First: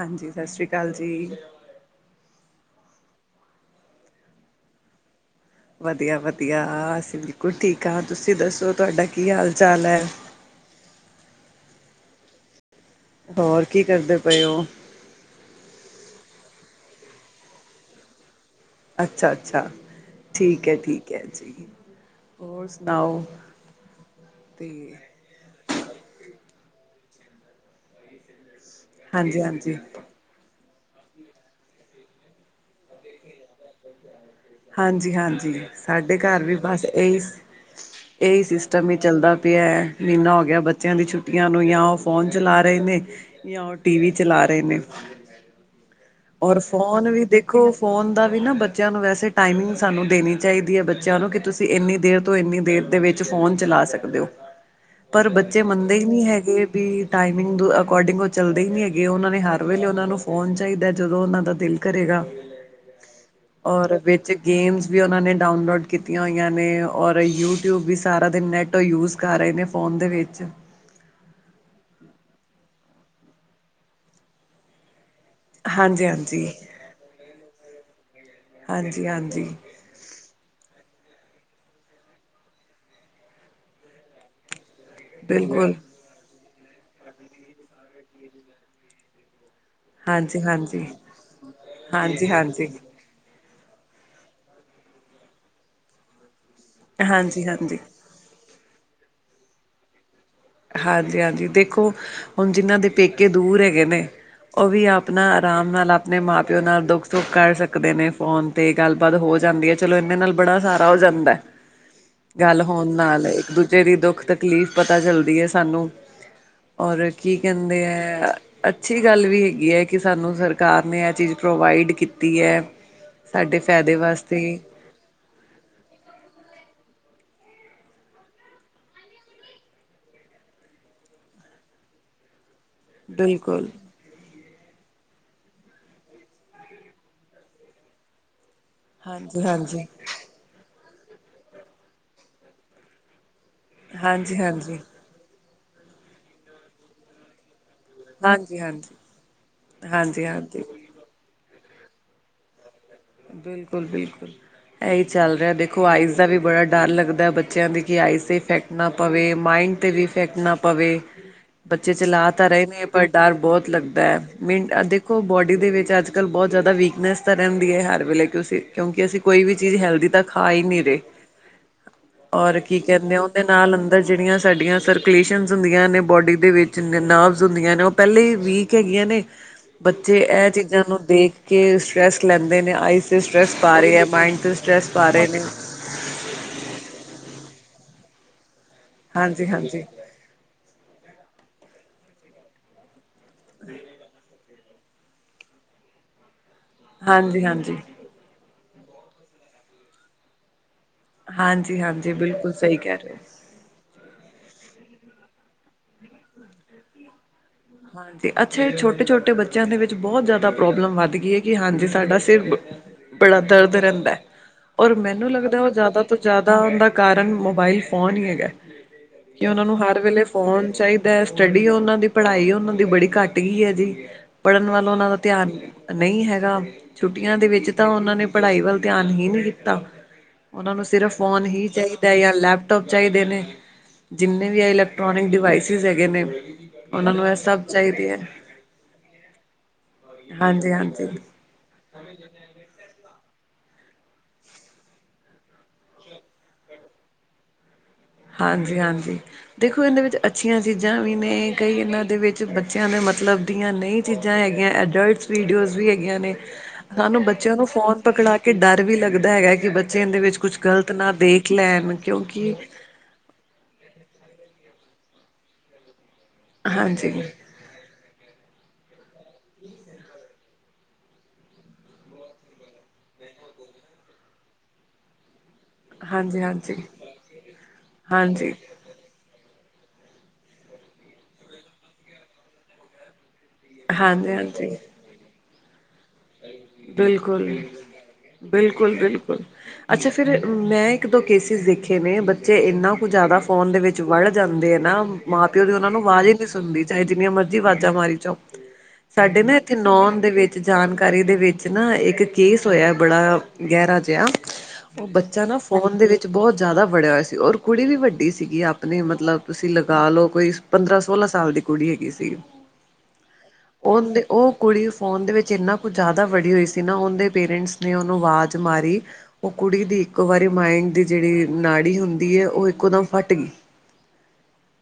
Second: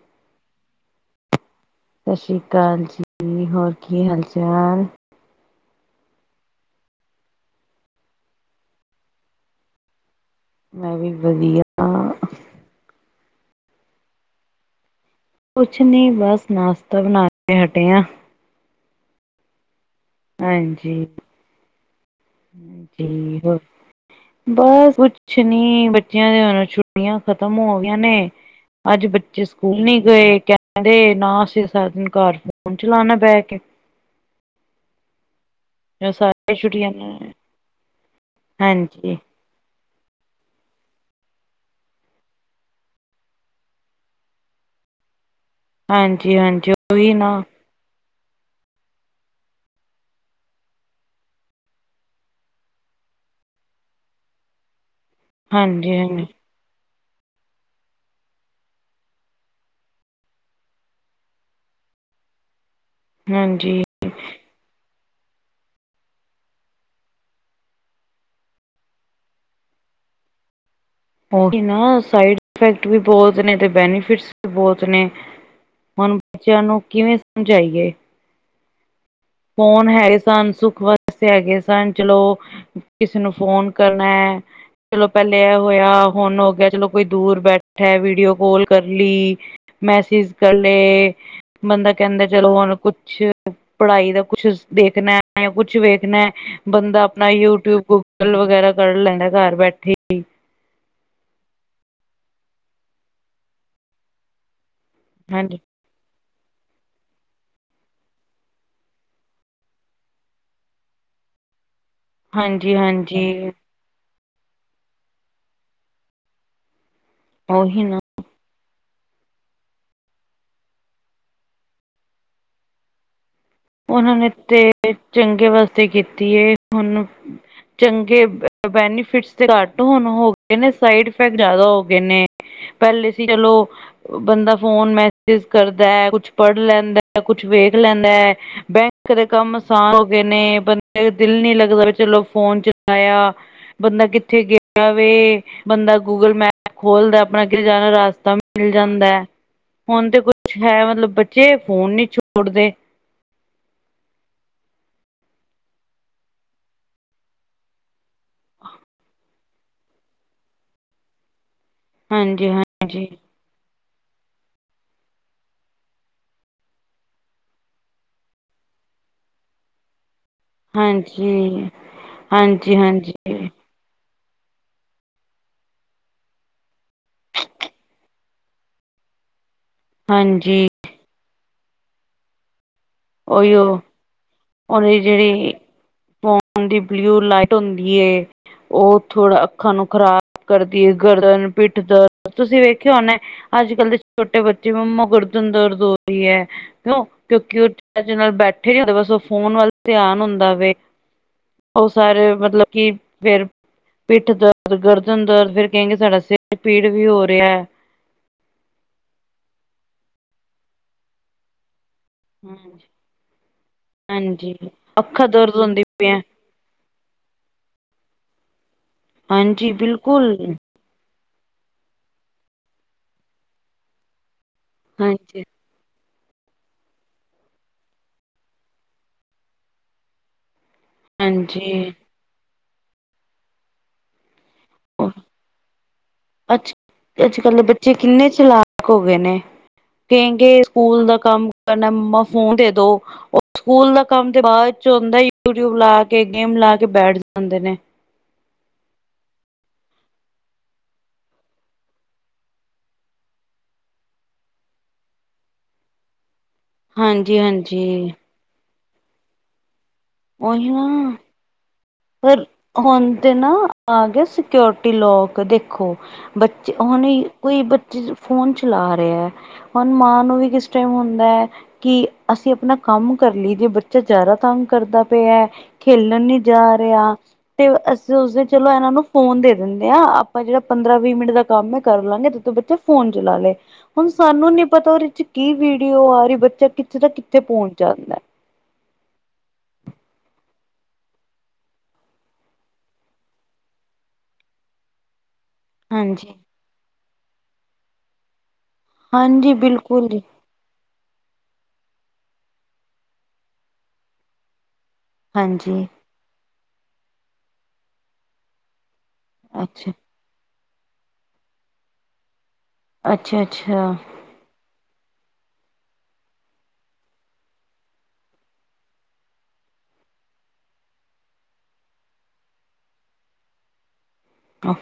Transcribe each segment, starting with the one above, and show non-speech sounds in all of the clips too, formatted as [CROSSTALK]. ਹਾਂਜੀ, ਸਤਿ ਸ਼੍ਰੀ ਅਕਾਲ ਜੀ। ਸਤਿ ਸ਼੍ਰੀ ਅਕਾਲ ਜੀ, ਹੋਰ ਕੀ ਹਾਲ ਚਾਲ। ਵਧੀਆ-ਵਧੀਆ, ਅਸੀਂ ਬਿਲਕੁਲ ਠੀਕ ਹਾਂ ਤੁਸੀਂ ਦੱਸੋ ਤੁਹਾਡਾ ਕੀ ਹਾਲ ਚਾਲ ਐ। ਮੈਂ ਵੀ ਵਧੀਆ। ਹੋਰ ਕੀ ਕਰਦੇ ਪਏ ਉਹ। ਕੁਛ ਨੀ ਬਸ ਨਾਸ਼ਤਾ ਬਣਾ ਕੇ ਹਟਿਆ। ਅੱਛਾ- ਅੱਛਾ ਠੀਕ ਹੈ, ਹਾਂਜੀ ਠੀਕ ਹੈ ਜੀ। ਹੋਰ ਸੁਣਾਓ [UNINTELLIGIBLE] ਤੇ ਬਸ ਕੁ ਕੁਛ ਨੀ ਬੱਚਿਆਂ ਦੀਆ ਹੁਣ ਛੁੱਟੀਆਂ ਖਤਮ ਹੋ ਗਈਆਂ ਨੇ ਅੱਜ ਹਾਂਜੀ ਬੱਚੇ ਹਾਂਜੀ ਸਕੂਲ ਨੀ ਗਏ ਕਹਿੰਦੇ, ਨਾ ਅਸੀਂ ਸਾ ਦਿਨ ਕਾਰ ਫੋਨ ਚਲਾਣਾ ਬਹਿ ਕੇ ਹਾਂਜੀ-ਹਾਂਜੀ। ਜੋ ਸਾਡੇ ਕਾਰ ਸਾਰੇ ਵੀ ਬਸ ਛੁੱਟੀਆਂ ਇਹੀ, ਨੇ। ਇਹੀ ਸਿਸਟਮ ਹੀ ਹਾਂਜੀ ਚੱਲਦਾ ਪਿਆ, ਮਹੀਨਾ ਹੋ ਗਿਆ ਬੱਚਿਆਂ ਦੀ ਛੁੱਟੀਆਂ ਨੂੰ ਜਾਂ ਉਹ ਫੋਨ ਚਲਾ ਰਹੇ ਨੇ, ਤੇ ਯਾ ਉਹ ਟੀ-ਵੀ ਚਲਾ ਰਹੇ ਨੇ। ਹਾਂਜੀ ਔਰ ਹਾਂਜੀ ਫੋਨ ਉਹੀ ਵੀ ਨਾ ਦੇਖੋ ਫ਼ੋਨ ਦਾ ਵੀ ਨਾ ਬੱਚਿਆਂ ਨੂੰ ਵੈਸੇ ਟਾਈਮਿੰਗ ਸਾਨੂੰ ਦੇਣੀ ਚਾਹੀਦੀ ਐ, ਬੱਚਿਆਂ ਨੂੰ ਕਿ ਤੁਸੀਂ ਇੰਨੀ ਦੇਰ ਤੋਂ ਇੰਨੀ ਦੇਰ ਦੇ ਵਿੱਚ ਫੋਨ ਚਲਾ ਸਕਦੇ ਹੋ, ਪਰ ਬੱਚੇ ਮੰਨਦੇ ਹਾਂਜੀ ਹੀ ਨਹੀਂ ਹਾਂਜੀ ਹੈਗੇ ਵੀ ਟਾਈਮਿੰਗ ਦੁ ਅਕੋਰਡਿੰਗ ਉਹ ਚੱਲਦੇ ਹੀ ਨੀ ਹੈਗੇ ਉਹਨਾਂ ਨੇ ਹਰ ਵੇਲੇ ਉਹਨਾਂ ਨੂੰ ਫੋਨ ਚਾਹੀਦਾ ਜਦੋਂ ਉਹਨਾਂ ਦਾ ਦਿਲ ਕਰੇਗਾ, ਹਾਂਜੀ ਔਰ ਵਿੱਚ ਗੇਮਸ ਵੀ ਉਹਨਾਂ ਨੇ ਡਾਊਨਲੋਡ ਕੀਤੀਆਂ ਹੋਈਆਂ ਨੇ, ਔਰ ਯੂ ਟਿਊਬ ਵੀ ਸਾਰਾ ਦਿਨ ਨੈੱਟ ਯੂਜ਼ ਕਾਰ ਆਏ ਨੇ ਫੋਨ ਦੇ ਵਿੱਚ ਉਹੀ ਨਾ ਸਾਈਡ ਇਫੈਕਟ ਵੀ ਬੋਤ ਨੇ ਤੇ ਬੈਨੀਫਿਟਸ ਵੀ ਬੋਤ ਨੇ। ਹਾਂਜੀ ਹੁਣ ਹਾਂਜੀ ਬੱਚਿਆਂ ਨੂੰ ਕਿਵੇਂ ਸਮਝਾਈਏ ਹਾਂਜੀ-ਹਾਂਜੀ। ਫੋਨ ਹੈਗੇ ਸਨ, ਸੁੱਖ ਵਸ ਹੈਗੇ ਸਨ ਚਲੋ ਕਿਸੇ ਨੂੰ ਫੋਨ ਕਰਨੈ ਚਲੋ ਪਹਿਲੇ ਇਹ ਬਿਲਕੁਲ ਹੋਇਆ, ਹੁਣ ਹੋ ਗਿਆ, ਚਲੋ ਕੋਈ ਦੂਰ ਬੈਠਾ ਵੀਡੀਓ ਕਾਲ ਕਰ ਲਈ ਮੈਸੇਜ ਹਾਂਜੀ ਕਰ ਹਾਂਜੀ ਲਏ, ਬੰਦਾ ਕਹਿੰਦਾ ਹਾਂਜੀ ਚਲੋ ਹਾਂਜੀ ਹੁਣ ਕੁਛ ਪੜ੍ਹਾਈ ਦਾ ਕੁਛ ਦੇਖਣਾ ਜਾਂ ਕੁਛ ਵੇਖਣਾ ਬੰਦਾ ਆਪਣਾ ਹਾਂਜੀ ਹਾਂਜੀ ਯੂਟਿਊਬ ਕੋ ਲ ਵਗੈਰਾ ਕੱਢ ਲੈਂਦਾ ਕਾਰ ਬੈਠੇ ਹੀ। ਹਾਂਜੀ-ਹਾਂਜੀ, ਦੇਖੋ ਹੁਣ ਜਿਹਨਾਂ ਦੇ ਪੇਕੇ ਦੂਰ ਹੈਗੇ ਨੇ ਉਹ ਵੀ ਆਪ ਆਪਣਾ ਹਾਂਜੀ ਆਰਾਮ ਨਾਲ ਆਪ ਆਪਣੇ ਮਾਂ ਪਿਓ ਨਾਲ ਦੁੱਖ ਸੁੱਖ ਕਰ ਸਕਦੇ ਨੇ ਫੋਨ ਤੇ, ਗੱਲਬਾਤ ਹੋ ਜਾਂਦੀ ਐ। ਚਲੋ ਇੰਨੇ ਨਾਲ ਬੜਣਾ ਸਾਰਾ ਹੋ ਜਾਂਦਾ, ਗੱਲ ਹਾਂਜੀ ਹੋਣ ਨਾਲ ਹਾਂਜੀ ਇੱਕ ਦੂਜ ਜਿਹੜੀ ਦੁੱਖ ਤਕਲੀਫ਼ ਪਤਾ ਚੱਲਦੀ ਐ ਸਾਨੂੰ ਔਰ ਕੀ ਕਹਿੰਦੇ ਉਹੀ ਨਾ ਐ। ਅੱਛੀ ਗੱਲ ਵੀ ਹੈਗੀ ਐ ਕਿ ਸਾਨੂੰ ਸਰਕਾਰ ਨੇ ਆਹ ਚੀਜ਼ ਪ੍ਰੋਵਾਈਡ ਕੀਤੀ ਐ। ਸਾਡੇ ਫਾਇਦੇ ਉਹਨਾਂ ਨੇ ਵਾਸਤੇ ਤੇ ਚੰਗੇ ਵਾਸਤੇ ਕੀਤੀ ਐ ਹੁਣ ਚੰਗੇ ਬੈਨੀਫਿਟਸ ਘੱਟ ਹੁਣ ਹੋ ਗਏ ਨੇ, ਸਾਈਡ ਇਫੈਕਟ ਜ਼ਿਆਦਾ ਹੋ ਗਏ ਨੇ। ਹ [UNINTELLIGIBLE] ਪਹਿਲੇ ਸੀ ਚਲੋ। ਬੰਦਾ ਫੋਨ ਮੈਸੇਜ ਕਰਦਾ ਕੁਛ ਪੜ੍ਹ ਲੈਂਦਾ ਕੁਛ ਵੇਖ ਲੈਂਦਾ ਬੈਂ ਕਦੇ ਹਾਂਜੀ ਕੰਮ ਹਾਂਜੀ ਆਸਾਨ ਹੋ ਗਏ ਨੇ ਬੰਦੇ ਦਿਲ ਨੀ ਲੱਗਦਾ ਚਲੋ ਫੋਨ ਚਲਾਇਆ। ਬੰਦਾ ਹਾਂਜੀ ਕਿੱਥੇ ਹਾਂਜੀ ਗਿਆ ਵੇ ਬੰਦਾ ਗੂਗਲ ਮੈਪ ਖੋਲਦਾ ਆਪਣਾ ਕੀਤੇ ਜਾਣਾ। ਰਸਤਾ ਹਾਂਜੀ ਮਿਲ ਹਾਂਜੀ ਜਾਂਦਾ ਐ ਹੁਣ ਤੇ ਕੁਛ ਹਾਂਜੀ-ਹਾਂਜੀ, ਐ ਮਤਲਬ ਬੱਚੇ ਫੋਨ ਨੀ ਛੋੜਦੇ। ਬਿਲਕੁਲ ਬਿਲਕੁਲ, ਇਹੀ ਚੱਲ ਰਿਹਾ ਦੇਖੋ ਆਈਜ਼ ਦਾ ਵੀ ਬੜਾ ਡਰ ਲੱਗਦਾ ਬੱਚਿਆਂ ਦੀ ਕਿ ਆਈਜ਼ ਇਫੈਕਟ ਨਾ ਪਵੇ ਮਾਈਂਡ ਤੇ ਵੀ ਇਫੈਕਟ ਨਾ ਪਵੇ। ਬੱਚੇ ਚਲਾ ਤਾਂ ਹਾਂਜੀ ਰਹੇ ਨੇ ਪਰ ਹਾਂਜੀ ਡਰ ਬਹੁਤ ਲੱਗਦਾ ਹੈ। ਮ ਦੇਖੋ ਬੋਡੀ ਦੇ ਵਿੱਚ ਅੱਜ ਕੱਲ੍ਹ ਬਹੁਤ ਜ਼ਿਆਦਾ ਵੀਕਨੈਸ ਤਾਂ ਰਹਿੰਦੀ ਹੈ ਹ। ਵੇਲੇ ਤੁਸੀ, ਕਿਉਂਕਿ ਅਸੀਂ ਕੋਈ ਵੀ ਚੀਜ਼ ਹੈਲਦੀ ਤੱਕ,, ਖਾ ਹੀ ਨਹੀਂ ਰਹੇ। ਹਾਂਜੀ ਔਰ ਹਾਂਜੀ ਕੀ ਕਹਿੰਦੇ ਐ। ਦੇ ਹਾਂਜੀ ਨਾਲ ਅੰਦਰ ਜਿਹੜੀਆਂ ਸਾਡੀਆਂ ਸਰਕੂਲੇਸ਼ਨਸ ਹੁੰਦੀਆਂ ਨੇ ਬੋਡੀ ਦੇ ਵਿੱਚ ਨਰਵਜ਼ ਹੁੰਦੀਆਂ ਨੇ ਉਹ। ਪਹਿਲੇ ਵੀਕ ਹੈਗੀਆਂ ਨੇ। ਬੱਚੇ ਇਹ ਹਾਂਜੀ ਚੀਜ਼ਾਂ ਨੂੰ ਦੇਖ ਕੇ ਸਟਰ੍ਰੈਸ ਲੈਂਦੇ ਨੇ ਆਈ ਸਟਰ੍ਰੈਸ ਉਹੀਓ ਪਾ ਰਹੀ ਐ, ਮਾਇੰਡ ਤੇ ਸਟ੍ਰੈਸ ਉਹਦੀ ਪਾ ਰਹੇ ਨੇ। ਜਿਹੜੀ ਦੀ ਬਲਿਊ ਲਾਈਟ ਹੁੰਦੀ, ਉਹ ਥੋੜਾ ਹਾਂਜੀ ਅੱਖਾਂ ਹਾਂਜੀ ਨੂੰ ਖ਼ਰਾਬ ਕਰਦੀ ਐ, ਗਰਦਨ, ਪਿੱਠ ਦਰ, ਤੁਸੀਂ ਵੇਖਿਆ ਹੋਨਾ ਅੱਜ ਕੱਲ ਦੇ ਛੋਟੇ ਬੱਚੇ ਜਿਵੇਂ ਮ ਗਰਦਨ ਦਰਦ ਹੋ ਰਹੀ ਏ ਕਿਉ ਹਾਂਜੀ ਕਿਉਂਕਿ ਉਹ ਹਾਂਜੀ ਇਹਦੇ ਨਾਲ ਬੈਠੇ ਰਹੋ ਬਸ ਉਹ ਫੋਨ ਵੱਲ ਧਿਆਨ ਹੁੰਦਾ ਵੇ। ਹਾਂਜੀ ਉਹ ਹਾਂਜੀ ਸਾਰੇ ਬਿਲਕੁਲ ਮਤਲਬ ਸਹੀ ਕਿ ਕਹਿ ਰਹੇ ਹੋ ਫੇਰ ਪਿੱਠ ਦਰਦ, ਗਰਦਨ ਦਰਦ ਫਿਰ ਕਹਿੰਗੇ ਸਾਡਾ ਸਿਰ ਪੀੜ ਵੀ ਹੋ ਰਿਹਾ। ਹਾਂਜੀ। ਅੱਛਾ, ਛੋਟੇ- ਛੋਟੇ ਬੱਚਿਆਂ ਦੇ ਵਿੱਚ ਬਹੁਤ ਜ਼ਿਆਦਾ ਪ੍ਰੋਬਲਮ ਵੱਧ ਗਈ ਹੈ। ਕਿ ਹਾਂਜੀ। ਸਾਡਾ ਬੜਾ ਦਰਦ ਰਹਿੰਦਾ। ਹਾਂਜੀ ਔਰ ਅੱਖਾਂ ਮੈਨੂੰ ਦਰਦ ਲੱਗਦਾ ਉਹ ਹੁੰਦੀ ਜ਼ਿਆਦਾ ਤੋਂ ਪਈਆਂ ਜ਼ਿਆਦਾ ਦਾ ਕਾਰਨ ਮੋਬਾਇਲ ਫੋਨ ਹੀ ਹੈਗਾ। ਕਿ ਉਹਨਾਂ ਹਾਂਜੀ ਨੂੰ ਹਰ ਵੇਲੇ ਬਿਲਕੁਲ ਫੋਨ ਚਾਹੀ ਸਟੱਡੀ ਉਹਨਾਂ ਦੀ ਪੜ੍ਹਾਈ ਉਹਨਾਂ ਦੀ ਬੜੀ ਘੱਟ ਗਈ ਹੈ ਜੀ। ਪੜ੍ਹਨ ਵੱਲ ਉਹਨਾਂ ਦਾ ਹਾਂਜੀ ਧਿਆਨ ਨਹੀਂ ਹੈਗਾ। ਛੁੱਟੀਆਂ ਦੇ ਵਿੱਚ ਤਾਂ ਉਹਨਾਂ ਨੇ ਪੜ੍ਹਾਈ ਵੱਲ ਧਿਆਨ ਹੀ ਨਹੀਂ ਕੀਤਾ। ਉਹਨਾਂ ਨੂੰ ਸਿਰਫ਼ ਫੋਨ ਹੀ ਹਾਂਜੀ ਚਾਹੀਦਾ ਜਾਂ ਲੈਪਟੋਪ ਚਾਹੀਦੇ ਨੇ। ਜਿੰਨੇ ਵੀ ਆਏ ਲੈ। ਇਲਕਟ੍ਰੋਨਿਕ ਡਿਵਾਈਸਿਸ ਹੈਗੇ ਨੇ। ਉਹਨਾਂ ਨੂੰ ਕੱਲ ਸਭ ਬੱਚੇ ਚਾਹੀਦੇ ਹੈ ਕਿੰਨੇ ਚਲਾਕ ਹੋ ਗਏ ਨੇ। ਕਿ ਹਾਂਜੀ ਸਕੂਲ ਹਾਂਜੀ ਦਾ ਕੰਮ ਕਹਿੰਦੇ ਮਮਾ ਫੂਨ ਦੇ ਦੋ। ਉਹ ਸਕੂਲ ਦਾ ਕੰਮ ਤੇ ਬਾਅਦ ਚ' ਹੁੰਦਾ। ਯੂਟਿਊਬ ਲਾ ਕੇ ਗੇਮ ਲਾ ਕੇ ਬੈਠ ਜਾਂਦੇ ਨੇ। ਹਾਂਜੀ- ਹਾਂਜੀ। ਦੇਖੋ ਇਹਦੇ ਵਿੱਚ ਅੱਛੀਆਂ ਚੀਜ਼ਾਂ ਵੀ ਨੇ। ਕਈ ਇਹਨਾਂ ਦੇ ਵਿੱਚ ਬੱਚਿਆਂ ਦੇ ਮਤਲਬ ਦੀਆਂ ਨਹੀਂ। ਚੀਜ਼ਾਂ ਹੈਗੀਆਂ ਅਡਲਟਸ ਵੀਡੀਓਜ਼ ਵੀ ਹੈਗੀਆਂ ਨੇ। ਸਾਨੂੰ ਹਾਂਜੀ ਬੱਚਿਆਂ ਨੂੰ ਫੋਨ ਹਾਂਜੀ ਪਕੜਾ ਕੇ ਕਿ ਡਰ ਵੀ ਲੱਗਦਾ ਹੈਗਾ। ਕਿ ਬੱਚੇ ਇਹਦੇ ਵਿੱਚ ਕੁਛ ਗ਼ਲਤ ਨਾ ਦੇਖ ਲੈਣ। ਪਰ ਕਿਉਂਕਿ ਹੁਣ ਤੇ ਨਾ ਆ ਗਿਆ ਸਿਓਰਟੀ ਲੋਕ ਦੇਖੋ। ਬੱਚੇ ਹੁਣ ਹਾਂਜੀ, ਕੋਈ ਬੱਚੇ ਫੋਨ ਚਲਾ ਰਿਹਾ ਹੈ। ਹੁਣ ਮਾਂ ਨੂੰ ਵੀ ਕਿਸ ਟਾਈਮ ਹੁੰਦਾ ਹੈ। ਕਿ ਅਸੀਂ ਆਪਣਾ ਕੰਮ ਕਰ ਲਈ ਜੇ ਬੱਚਾ ਜ਼ਿਆਦਾ ਤੰਗ ਕਰਦਾ ਪਿਆ। ਖੇਲਣ ਨੀ ਜਾ ਹਾਂਜੀ-ਹਾਂਜੀ, ਰਿਹਾ। ਤੇ ਅਸੀਂ ਉਸਦੇ ਹਾਂਜੀ, ਚਲੋ ਇਹਨਾਂ ਨੂੰ ਫੋਨ ਦੇ ਦਿੰਦੇ ਆ। ਆਪਾਂ ਜਿਹੜਾ ਪੰਦਰਾਂ- ਵੀਹ ਮਿੰਟ ਦਾ ਕੰਮ ਹੈ ਕਰ ਲਾਂਗੇ। ਤੇੋਂ ਬੱਚਾ ਫੋਨ ਚਲਾ ਲਏ। ਹੁਣ ਸਾਨੂੰ ਨੀ ਹਾਂਜੀ-ਹਾਂਜੀ ਪਤਾ ਉਹਦੇ ਚ ਕੀ ਵੀਡੀਓ ਆ ਰਹੀ ਬੱਚਾ ਕਿੱਥੇ ਦਾ ਕਿੱਥੇ ਬਿਲਕੁਲ ਪਹੁੰਚ ਜਾਂਦਾ। ਬਿਲਕੁਲ- ਬਿਲਕੁਲ ਅੱਛਾ। ਫੇਰ ਮੈਂ ਇੱਕ ਦੋ ਕੇਸਿਸ ਦੇਖੇ ਨੇ। ਬੱਚੇ ਇੰਨਾ ਕੁ ਜ਼ਿਆਦਾ ਫੋਨ ਦੇ ਵਿੱਚ ਵਲ ਜਾਂਦੇ ਨਾ। ਮਾਂ- ਪਿਓ ਦੀ ਉਹਨਾਂ ਨੂੰ ਆਵਾਜ਼ ਹੀ ਹਾਂਜੀ ਨਹੀਂ ਸੁਣਦੀ। ਚਾਹੇ ਜਿੰਨੀਆਂ ਮਰਜ਼ੀ ਆਵਾਜ਼ਾਂ ਮਾਰੀ ਜਾਉ। ਸਾਡੇ ਹਾਂਜੀ ਨਾ ਇੱਥੇ ਬਿਲਕੁਲ ਨੌਨ ਜੀ ਦੇ ਵਿੱਚ ਜਾਣਕਾਰੀ ਦੇ ਵਿੱਚ ਨਾ ਇੱਕ ਕੇਸ ਹੋਇਆ ਬੜਾ ਗਹਿਰਾ ਜਿਹਾ। ਉਹ ਬੱਚਾ ਨਾ ਹਾਂਜੀ ਫੋਨ ਦੇ ਵਿੱਚ ਬਹੁਤ ਜ਼ਿਆਦਾ ਵੜਿਆ ਹੋਇਆ ਸੀ। ਔਰ ਕੁੜੀ ਵੀ ਵੱਡੀ ਸੀਗੀ ਆਪਣੀ ਮਤਲਬ। ਤੁਸੀਂ ਅੱਛਾ ਲਗਾ ਲਓ, ਕੋਈ ਪੰਦਰਾਂ- ਸੋਲਾਂ ਸਾਲ ਦੀ ਕੁੜੀ ਹੈਗੀ ਸੀਗੀ। ਅੱਛਾ- ਅੱਛਾ। ਉਹ ਕੁੜੀ ਫੋਨ ਦੇ ਵਿੱਚ ਇੰਨਾ ਕੁਝ ਜ਼ਿਆਦਾ ਵੜੀ ਹੋਈ ਸੀ ਨਾ ਉਹਦੇ ਪੇਰੈਂਟਸ ਨੇ ਉਹਨੂੰ ਆਵਾਜ਼ ਮਾਰੀ। ਉਹ ਕੁੜੀ ਦੀ ਇੱਕੋ ਵਾਰੀ ਮਾਇੰਡ ਦੀ ਜਿਹੜੀ ਨਾੜੀ ਹੁੰਦੀ ਹੈ ਉਹ ਇੱਕੋ ਦਮ ਫਟ ਗਈ।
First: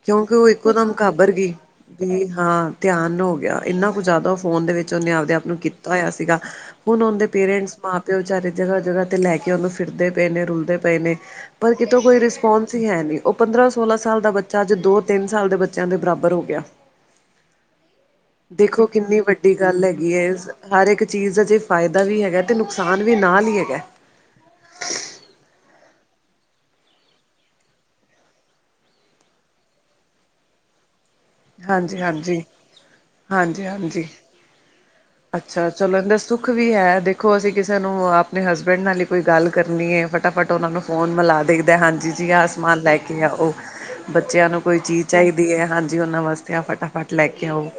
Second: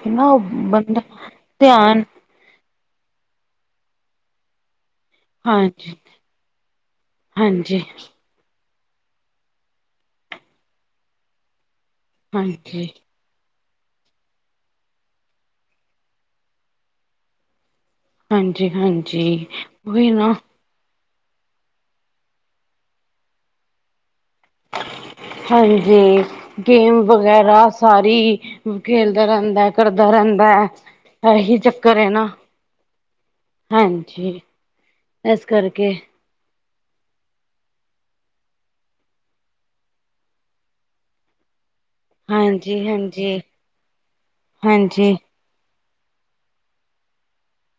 ਕਿਉਂਕਿ ਉਹ ਇੱਕੋ ਦਮ ਕਾਬਰ ਗਈ। ਧਿਆਨ ਵੀ ਹਾਂ। ਧਿਆਨ ਹੋ ਗਿਆ। ਇੰਨਾ ਕੁ ਜ਼ਿਆਦਾ ਉਹ ਫੋਨ ਦੇ ਵਿੱਚ ਉਹਨੇ ਆਪਦੇ ਆਪ ਨੂੰ ਕੀਤਾ। ਹਾਂਜੀ, ਹੋਇਆ ਸੀਗਾ। ਹੁਣ ਉਹਦੇ ਪੇਰੈਂਟਸ ਹਾਂਜੀ, ਮਾਂ- ਪਿਓ ਵਿਚਾਰੇ ਜਗ੍ਹਾ -ਜਗ੍ਹਾ ਤੇ ਲੈ ਕੇ ਉਹਨੂੰ ਫਿਰਦੇ ਪਏ ਨੇ ਰੁਲਦੇ ਪਏ ਨੇ। ਪਰ ਕਿਤੋਂ ਕੋਈ ਰਿਸਪੋਂਸ ਹਾਂਜੀ, ਹੀ ਹੈ ਨਹੀਂ। ਉਹ ਪੰਦਰਾਂ- ਸੋਲਾਂ ਸਾਲ ਦਾ ਬੱਚਾ ਅੱਜ ਦੋ- ਤਿੰਨ ਸਾਲ ਦੇ ਬੱਚਿਆਂ ਦੇ ਬਰਾਬਰ ਹੋ ਗਿਆ। ਹਾਂਜੀ, ਦੇਖੋ, ਕਿੰਨੀ ਹਾਂਜੀ। ਵੱਡੀ ਗੱਲ ਉਹੀ ਹੈਗੀ ਹੈ। ਨਾ ਹਰ ਇੱਕ ਚੀਜ਼ ਦਾ ਜੇ ਫ਼ਾਇਦਾ ਵੀ ਹੈਗਾ ਅਤੇ ਨੁਕਸਾਨ ਵੀ ਨਾਲ ਹੀ ਹੈਗਾ। [UNINTELLIGIBLE] ਹਾਂਜੀ। ਗੇਮ ਵਗੈਰਾ, ਸਾਰੀ ਖੇਲਦਾ ਰਹਿੰਦਾ ਏ, ਕਰਦਾ ਰਹਿੰਦਾ ਹੈ। ਇਹੀ, ਚੱਕਰ ਹਾਂਜੀ ਹੈ ਨਾ। ਹਾਂਜੀ ਹਾਂਜੀ- ਹਾਂਜੀ, ਇਸ ਅੱਛਾ। ਕਰਕੇ ਚਲੋ ਦ- ਸੁੱਖ ਵੀ ਹੈ। ਦੇਖੋ ਅਸੀਂ, ਕਿਸੇ ਨੂੰ ਆਪਣੇ ਹਸਬੈਂਡ ਨਾਲ ਹੀ, ਕੋਈ ਗੱਲ ਕਰਨੀ ਹੈ, ਫਟਾਫਟ। ਤੋਂ ਉਹਨਾਂ ਨੂੰ, ਫੋਨ ਮਿਲਾ ਦਣੀ ਦਾ ਹੈ। ਹਾਂਜੀ। ਜੀ ਆ ਸਮਾਨ, ਲੈ ਕੇ ਹਾਂਜੀ-ਹਾਂਜੀ। ਹਾਂਜੀ, ਆਔ। ਬੱਚਿਆਂ ਨੂੰ ਕੋਈ ਚੀਜ਼ ਹਾਂਜੀ ਚਾਹੀਦੀ ਹੈ। ਹਾਂਜੀ, ਉਹਨਾਂ ਵਾਸਤੇ। ਤੇ ਆ ਫਟਾਫਟ ਲੈ ਕੇ ਆਓ।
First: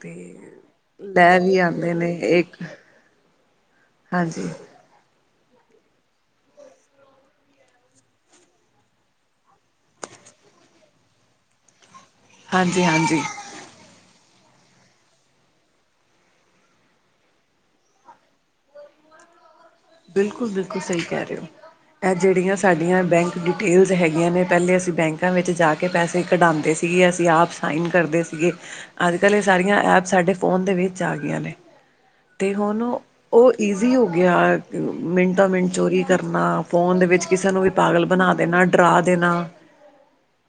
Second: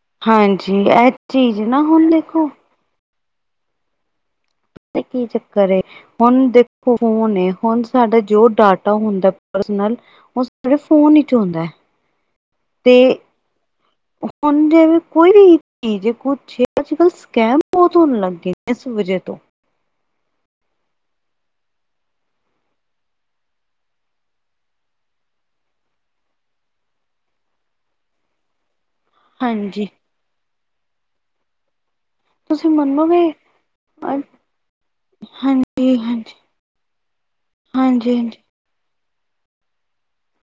ਤੇ ਹਾਂਜੀ ਇਹ ਲੈ ਵੀ ਚੀਜ਼ ਨਾ ਆਉਂਦੇ ਹੁਣ ਨੇ, ਦੇਖੋ ਇੱਕ। ਹਾਂਜੀ। ਤੇ, ਕੀ ਚੱਕਰ ਏ। ਹੁਣ ਦੇਖੋ ਫੋਨ ਏ। ਹੁਣ ਸਾਡਾ ਜੋ, ਡਾਟਾ ਹੁੰਦਾ, ਪਰਸਨਲ। ਉ ਸਿਰਫ ਫੋਨ ਵਿਚ ਆਉਂਦਾ ਏ। ਹਾਂਜੀ ਤੇ। [INAUDIBLE] ਹੁਣ, ਜਿਵੇਂ ਕੋਈ ਵੀ। ਜੇ ਕੁੱਛ ਅੱਜ ਕੱਲ, ਸਕੈਮ ਬਹੁਤ ਹੋਣ ਲੱਗਗੇ। ਇਸ ਵਜੇ ਤੋਂ। ਬਿਲਕੁਲ- ਬਿਲਕੁਲ, ਸਹੀ ਕਹਿ ਰਹੇ ਹੋ। ਇਹ, ਜਿਹੜੀਆਂ ਸਾਡੀਆਂ, ਬੈਂਕ ਡਿਟੇਲਸ ਹੈਗੀਆਂ, ਨੇ ਪਹਿਲੇ ਅਸੀਂ, ਬੈਂਕਾਂ ਵਿੱਚ ਜਾ ਕੇ। ਕੇ, ਪੈਸੇ ਕਢਾਉਂਦੇ ਸੀ। ਅਸੀਂ, ਆਪ ਸਾਈਨ ਕਰਦੇ ਸੀਗੇ। ਅੱਜ ਕੱਲ, ਇਹ ਸਾਰੀਆਂ ਹਾਂਜੀ ਐਪ, ਸਾਡੇ ਫੋਨ ਦੇ ਵਿੱਚ, ਆ ਗਈਆਂ ਨੇ। ਤੇ ਤੁਸੀਂ ਹੁਣ, ਮੰਨੋਗੇ ਉਹ, ਈਜ਼ੀ ਹੋ ਗਿਆ। ਮਿੰਟੋ- ਮਿੰਟ, ਹਾਂਜੀ ਹਾਂਜੀ ਚੋਰੀ ਹਾਂਜੀ ਕਰਨਾ, ਫੋਨ ਦੇ ਵਿੱਚ, ਕਿਸੇ ਨੂੰ ਵੀ ਪਾਗਲ ਬਣਾ ਹਾਂਜੀ ਦੇਣਾ, ਡਰਾ ਦੇਣਾ।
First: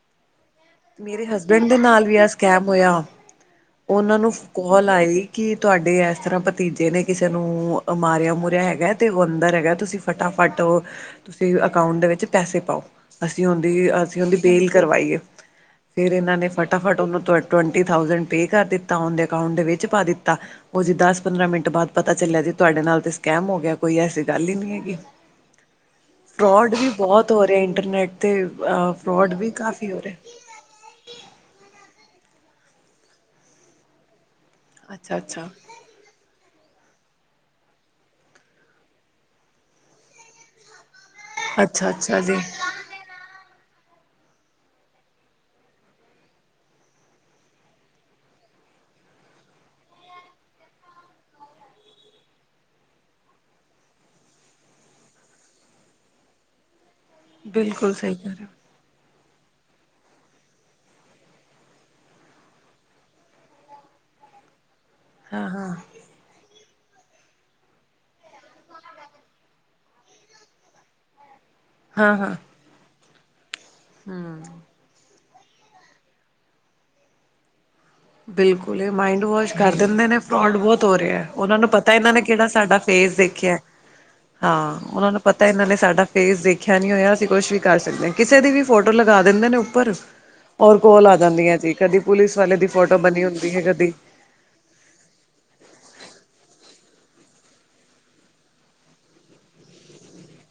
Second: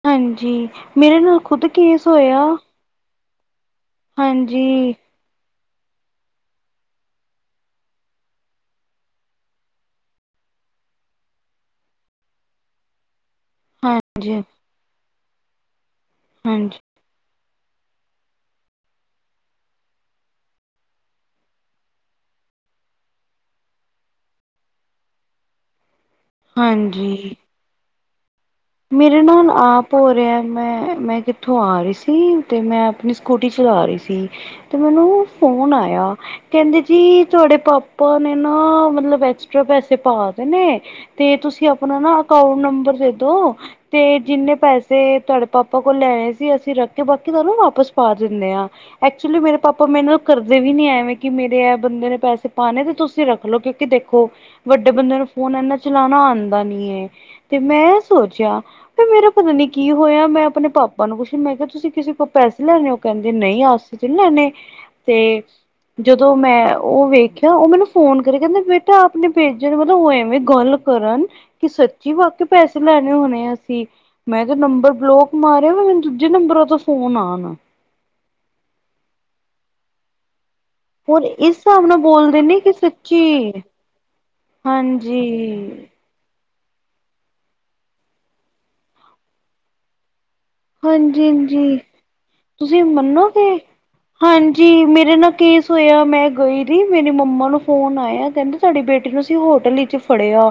ਹਾਂਜੀ। ਮੇਰੇ ਨਾਲ ਖੁਦ ਹਸਬੈਂਡ, ਦੇ ਨਾਲ ਕੇਸ ਵੀ, ਆਹ ਹੋਇਆ ਸਕੈਮ ਹੋਇਆ। ਉਹਨਾਂ ਨੂੰ, ਫੋ ਹਾਂਜੀ ਕੋਲ ਆਈ। ਕੀ ਤੁਹਾਡੇ, ਇਸ ਤਰਾਂ ਭਤੀਜੇ, ਨੇ ਕਿਸੇ ਨੂੰ, ਮਾਰਿਆ- ਮੁਰਿਆ, ਹੈਗਾ ਤੇ, ਉਹ ਅੰਦਰ ਹੈਗਾ। ਤੁਸੀਂ- ਫਟਾਫਟ। ਤੁਸੀਂ ਅਕਾਊਂਟ, ਦੇ ਵਿੱਚ ਪੈਸੇ ਪਾਓ। ਅਸੀਂ ਉਹਦੀ, ਅਸੀਂ ਉਹਦੀ ਹਾਂਜੀ ਬੇਲ ਕਰਵਾਈ ਏ। ਫੇਰ ਇਹਨਾਂ ਨੇ, ਹਾਂਜੀ ਫਟਾਫਟ ਉਹਨੂੰ, ਟਵੰਟੀ ਥਾਊਸੈਂਡ, ਪੇ ਕਰ ਦਿੱਤਾ। ਉਹਦੇ ਅਕਾਊਂਟ ਦੇ ਵਿੱਚ ਪਾ ਦਿੱਤਾ। ਉਹ ਜੀ, ਦਸ, ਪੰਦਰਾਂ ਮਿੰਟ ਬਾਅਦ, ਪਤਾ ਚੱਲਿਆ ਜੀ। ਤੁਹਾਡੇ ਨਾਲ ਤੇ, ਸਕੈਮ ਹੋ ਗਿਆ। ਕੋਈ ਐਸੀ, ਗੱਲ ਹੀ ਨਹੀਂ ਹੈਗੀ। [INAUDIBLE] ਫਰੋਡ ਵੀ, ਹਾਂਜੀ ਬਹੁਤ ਹੋ ਰਿਹਾ, ਇੰਟਰਨੈਟ ਤੇ। ਅ ਮੇਰੇ ਫਰੋਡ ਵੀ ਨਾਲ ਕਾਫੀ ਆਪ ਹੋ ਰਿਹਾ। ਮੈਂ, ਮੈਂ ਕਿੱਥੋਂ ਆ ਰਹੀ ਸੀ। ਤੇ, ਮੈਂ ਆਪਣੀ ਸਕੂਟੀ, ਚਲਾ ਰਹੀ ਸੀ। ਤੇ, ਅੱਛਾ ਮੈਨੂੰ, ਅੱਛਾ ਫੋਨ ਆਇਆ। ਕਹਿੰਦੇ ਜੀ, ਤੁਹਾਡੇ ਪਾਪਾ ਨੇ, ਨਾ ਮਤਲਬ ਐਕਸਟਰਾ ਪੈਸੇ, ਪਾ ਦੇ ਨੇ। ਤੇ, ਤੁਸੀਂ ਅੱਛਾ ਆਪਣਾ, ਨਾ ਅੱਛਾ ਜੀ ਅਕਾਊਂਟ ਨੰਬਰ ਦੇਦੋ। ਤੇ ਜਿੰਨੇ ਪੈਸੇ, ਤੁਹਾਡੇ ਪਾਪਾ ਕੋਲ ਲੈਣੇ ਸੀ। ਅਸੀਂ ਰੱਖ ਕੇ, ਬਾਕੀ ਤੁਹਾਨੂੰ ਵਾਪਸ, ਪਾ ਦਿੰਦੇ ਹਾਂ। ਐਕਚੁਲੀ ਮੇਰੇ ਪਾਪਾ, ਮੈਰੇ ਨਾਲ, ਕਰਦੇ ਵੀ ਨੀ ਐਵੇਂ। ਕਿ ਮੇਰੇ ਬੰਦੇ ਨੇ ਪੈਸੇ ਪਾਣੇ। ਤੇ ਤੁਸੀਂ ਰੱਖ ਲਓ। ਕਿਉਂ- ਕਿ ਦੇਖੋ, ਵੱਡੇ ਬੰਦੇ ਨੂੰ, ਫੋਨ ਇਨਾ ਚਲਾਉਣਾ, ਆਉਂਦਾ ਨੀ ਹੈ। ਤੇ ਬਿਲਕੁਲ ਮੈਂ, ਸਹੀ ਸੋਚ- ਕਹਿ ਰਹੇ ਫੇਰ, ਮੇਰਾ ਪਤਾ ਨੀ ਕੀ ਹੋਇਆ। ਮੈਂ ਆਪਣੇ ਪਾਪਾ ਨੂੰ ਕੁੱਛ, ਮੈਂ ਕਿਹਾ ਤੁਸੀਂ, ਕਿਸੇ ਕੋਲ ਪੈਸੇ ਲੈਣੇ ਹੈ। ਔ ਕਹਿੰਦੇ ਨਹੀਂ। ਆਸ- [INAUDIBLE] [INAUDIBLE] ਤੇ। ਹਾਂ ਜਦੋਂ ਮੈਂ, ਉਹ ਵੇਖਿਆ, ਉਹ ਮੈਨੂੰ ਫੋਨ ਕਰੀ ਜਾਂਦੇ। ਕਹਿੰਦੇ, ਬੇਟਾ ਆਪਣੇ ਬੇਜੇ ਨੀ। ਮਤਲਬ ਔ ਐਵੇਂ ਗੱਲ- ਕਰਨ, ਕਿ ਸੱਚੀ ਹਾਂ-ਹਾਂ। ਵਾਕੇਯ ਪੈਸੇ ਲੈ ਰੇਓ, ਹੋਣੇ ਅਸੀਂ। ਮੈਂ ਤਾਂ, ਨੰਬਰ ਬਲੋਕ। ਮਾਰਿਆ। ਮੈਨੂੰ ਦੂਜੇ, ਨੰਬਰਾਂ ਤੋਂ ਫੋਨ ਆਨ। ਬਿਲਕੁਲ। ਇਹ, ਮਾਇੰਡ ਵਾਸ਼ ਕਰ ਦਿੰਦੇ ਨੇ। ਫਰੋਡ ਬਹੁਤ। ਤੋ ਹੋਰ ਰਿਆ। ਇਸ ਉਹਨਾਂ ਨੂੰ, ਹਿਸਾਬ ਪਤਾ ਨਾਲ ਇਹਨਾਂ ਨੇ, ਬੋਲਦੇ ਕਿਹੜਾ ਕਿ ਸਾਡਾ ਫੇਸ ਸੱਚੀ ਦੇਖਿਆ। ਹਾਂ। ਉਹਨਾਂ ਹਾਂਜੀ ਨੂੰ, ਪਤਾ ਇਹਨਾਂ ਨੇ, ਸਾਡਾ। ਫੇਸ ਦੇਖਿਆ ਨੀ ਹੋਇਆ। ਅਸੀਂ ਕੁਛ ਵੀ ਕਰ ਸਕਦੇ ਹਾਂ। ਕਿਸੇ ਦੀ ਵੀ, ਫੋਟੋ ਲਗਾ ਦਿੰਦੇ ਨੇ ਉੱਪਰ। ਔਰ ਕੋਲ, ਆ ਹਾਂਜੀ ਜਾਂਦੀਆਂ ਜੀ। ਹਾਂਜੀ ਕਦੀ ਪੁਲਿਸ ਵਾਲੇ ਦੀ। ਤੁਸੀਂ ਫੋਟੋ ਬਣੀ ਹੁੰਦੀ ਮੰਨੋਗੇ ਹੈ ਕਦੀ ਹਾਂਜੀ ਮੇਰੇ ਨਾਲ ਕੇਸ ਹੋਇਆ ਮੈਂ ਗਈ ਸੀ ਮੇਰੀ ਮੰਮਾ ਨੂੰ ਫੋਨ ਆਇਆ ਕਹਿੰਦੇ ਸਾਡੀ ਬੇਟੀ ਨੂੰ ਅਸੀਂ ਹੋਟਲ ਵਿੱਚ ਫੜਿਆ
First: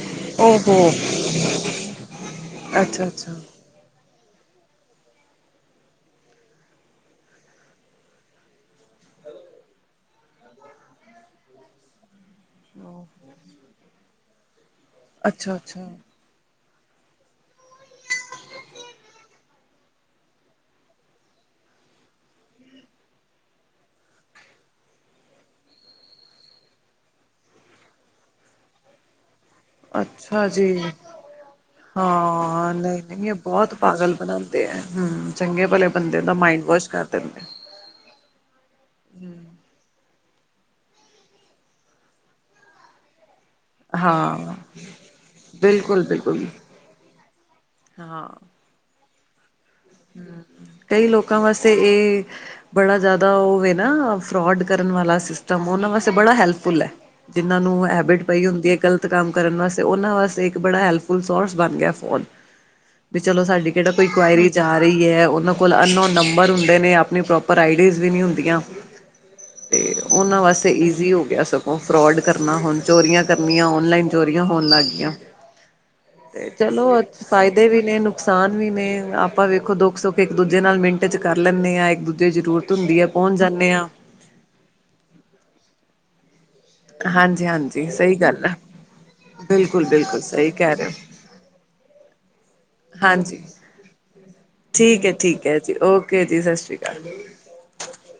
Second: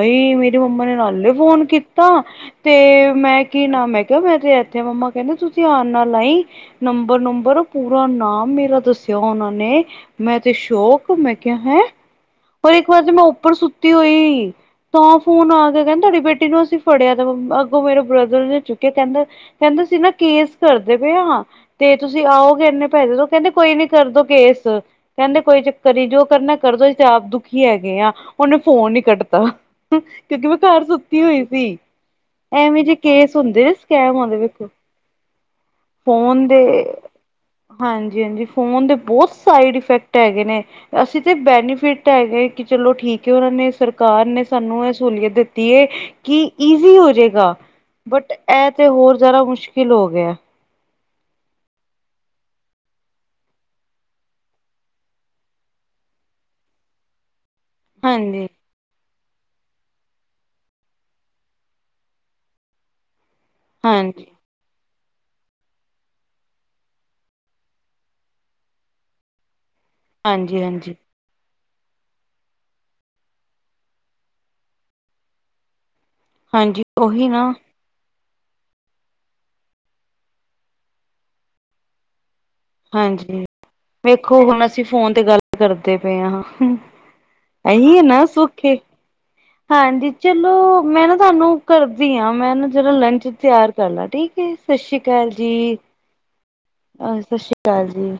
ਅਈ ਮੇਰੇ ਮੰਮਾ ਓਹੋ ਨੇ ਨਾਲੇ ਫੋਨ ਕੀਤਾ ਤੇ ਅੱਛਾ-ਅੱਛਾ। ਮੈਂ ਕੀ ਨਾ ਮੈਂ ਕਿਹਾ ਮੈਂ ਇੱਥੇ ਮੰਮਾ ਕਹਿੰਦੇ ਤੁਸੀਂ ਧਿਆਨ ਨਾਲ ਆਈ ਨੰਬਰ ਨੰਬਰ ਪੂਰਾ ਨਾਮ ਮੇਰਾ ਦੱਸਿਆ ਉਹਨਾਂ ਨੇ ਮੈਂ ਤੇ ਸ਼ੌਕ ਮੈਂ ਕਿਹਾ ਹੈ ਰ ਇੱਕ ਵਾਰ ਤੇ ਮੈਂ ਉੱਪਰ ਸੁੱਤੀ ਹੋਈ ਤਾਂ ਫੋਨ ਆ ਕੇ ਅੱਛਾ-ਅੱਛਾ, ਕਹਿੰਦੇ ਤੁਹਾਡੀ ਬੇਟੀ ਨੂੰ ਅਸੀਂ ਫੜਿਆ ਤਾਂ ਅੱਗੋਂ ਮੇਰੇ ਬ੍ਰਦਰ ਨੇ ਚੁੱਕਿਆ ਕਹਿੰਦਾ ਕਹਿੰਦਾ ਸੀ ਨਾ ਕੇਸ ਕਰਦੇ ਪਏ ਹਾਂ ਤੇ ਤੁਸੀਂ ਆਓਗੇ ਇੰਨੇ ਪੈਸੇ ਤੋਂ ਕਹਿੰਦੇ ਕੋਈ ਨੀ ਕਰਦੋ ਕੇਸ ਕਹਿੰਦੇ ਕੋਈ ਚੱਕਰ ਹੀ ਜੋ ਕਰਨਾ ਕਰਦੋ ਤੇ ਆਪ ਦੁਖੀ ਹੈਗੇ ਆ ਉਹਨੇ ਫੋਨ ਨ ਕੱਟ ਤਾ ਕਿਉਂਕਿ ਅੱਛਾ ਮੈਂ ਜੀ। ਘਰ ਸੁੱਤੀ ਹੋਈ ਸੀ ਹਾਂ ਐਵੇਂ ਜੇ ਨਹੀਂ-ਨਹੀਂ ਇਹ ਕੇਸ ਹੁੰਦੇ ਬਹੁਤ ਪਾਗਲ ਸਕੈਮ ਆਉਂਦੇ ਬਣਾਉਂਦੇ ਵੇਖੋ ਆ ਹੂ ਚੰਗੇ ਭਲੇ ਬੰਦੇ ਦਾ ਮਾਇੰਡ ਵਾਸ਼ ਕਰ ਦਿੰਦੇ ਆ ਹਾਂਜੀ ਹਾਂਜੀ ਫੋਨ ਦੇ ਬਹੁਤ ਸਾਈਡ ਇਫੈਕਟ ਹੈਗੇ ਨੇ ਅਸੀਂ ਤੇ ਬੈਨੀਫਿਟ ਹੈਗੇ ਕਿ ਚਲੋ ਠੀਕ ਹੈ ਉਹਨਾਂ ਨੇ ਸਰਕਾਰ ਨੇ ਹਾਂ ਸਾਨੂੰ ਇਹ ਸਸੂਲੀਅਤ ਦਿੱਤੀ ਹੈ ਕਿ ਬਿਲਕੁਲ-ਬਿਲਕੁਲ। ਈਜ਼ੀ ਹੋ ਜਾਏਗਾ ਹਾਂ। ਬਟ ਇਹ ਤੇ ਹੋਰ ਜ਼ਿਆਦਾ ਮੁਸ਼ਕਿਲ ਹੋ ਗਿਆ ਕਈ ਲੋਕਾਂ ਵਾਸਤੇ ਇਹ ਬੜਾ ਜ਼ਿਆਦਾ ਉਹ ਨਾ ਫਰੋਡ ਕਰਨ ਵਾਲਾ ਸਿਸਟਮ ਉਹਨਾਂ ਵਾਸਤੇ ਬੜਾ ਹੈਲਥ ਫੁੱਲ ਹੈ ਜਿਹਨਾਂ ਨੂੰ ਹੈਬਿਟ ਪਈ ਹਾਂਜੀ-ਹਾਂਜੀ। ਹੁੰਦੀ ਹੈ ਕੱਲ ਕੰਮ ਕਰਨ ਵਾਸਤੇ ਉਹਨਾਂ ਵਾਸਤੇ ਇੱਕ ਬੜਾ ਹੈਲਥ ਫੁੱਲ ਸੋਰਸ ਬਣ ਗਿਆ ਫੋਨ ਵੀ ਚਲੋ ਸਾਡੀ ਜਿੱਦਾਂ ਕੋਈ ਆਇਰੀ ਜਾ ਰਹੀ ਹੈ ਉਹਨਾਂ ਕੋਲ ਅਨਨੋਨ ਨੰਬਰ ਹੁੰਦੇ ਨੇ ਆਪਣੀ ਪ੍ਰੋਪਰ ਆਈਡੀਜ਼ ਵੀ ਨਹੀਂ ਹੁੰਦੀਆਂ ਤੇ ਉਹਨਾਂ ਹਾਂਜੀ-ਹਾਂਜੀ, ਹਾਂਜੀ ਵਾਸਤੇ ਹਾਂਜੀ ਈਜ਼ੀ ਹੋ ਗਿਆ ਸਭ ਉਹ ਫਰੋਡ ਕਰਨਾ ਹੁਣ ਚੋਰੀਆਂ ਕਰਨੀਆਂ ਔਨਲਾਈਨ ਚੋਰੀਆਂ ਹੋਣ ਲੱਗ ਗਈਆਂ ਤੇ ਹਾਂਜੀ ਚਲੋ ਅੱ ਉਹੀ ਨਾ ਫਾਇਦੇ ਵੀ ਨੇ ਨੁਕਸਾਨ ਵੀ ਨੇ ਆਪਾਂ ਵੇਖੋ ਦੁੱਖ ਸੁੱਖ ਇੱਕ ਦੂਜੇ ਨਾਲ ਮਿੰਟ ਚ ਕਰ ਲੈਂਦੇ ਹਾਂ ਇੱਕ ਦੂਜੇ ਜ਼ਰੂਰ ਧੁੰਦੀ ਆ ਪਹੁੰਚ ਹਾਂਜੀ। ਜਾਂਦੇ ਹਾਂ ਵੇਖੋ ਹੁਣ ਅਸੀਂ ਫੋਨ ਤੇ ਗੱਲ ਕਰਦੇ ਪਏ ਹਾਂ ਹਾਂਜੀ ਆ ਹਾਂਜੀ ਸਹੀ ਨਾ ਗੱਲ ਹੈ ਸੌਖੇ ਬਿਲਕੁਲ ਹਾਂਜੀ ਬਿਲਕੁਲ ਸਹੀ ਕਹਿ ਚਲੋ ਰਹੇ ਮੈਂ ਹੋ ਨਾ ਤੁਹਾਨੂੰ ਕਰਦੀ ਹਾਂ ਮੈਂ ਨਾ ਜਲਾ ਲੰਚ ਹਾਂਜੀ ਤਿਆਰ ਕਰ ਲ ਠੀਕ ਸਤਿ ਸ਼੍ਰੀ ਠੀਕ ਹੈ ਅਕਾਲ ਠੀਕ ਹੈ ਜੀ ਓਕੇ ਜੀ ਸਤਿ ਸ਼੍ਰੀ ਅਕਾਲ ਅਹ ਸਤਿ ਸ਼੍ਰੀ ਅਕਾਲ ਜੀ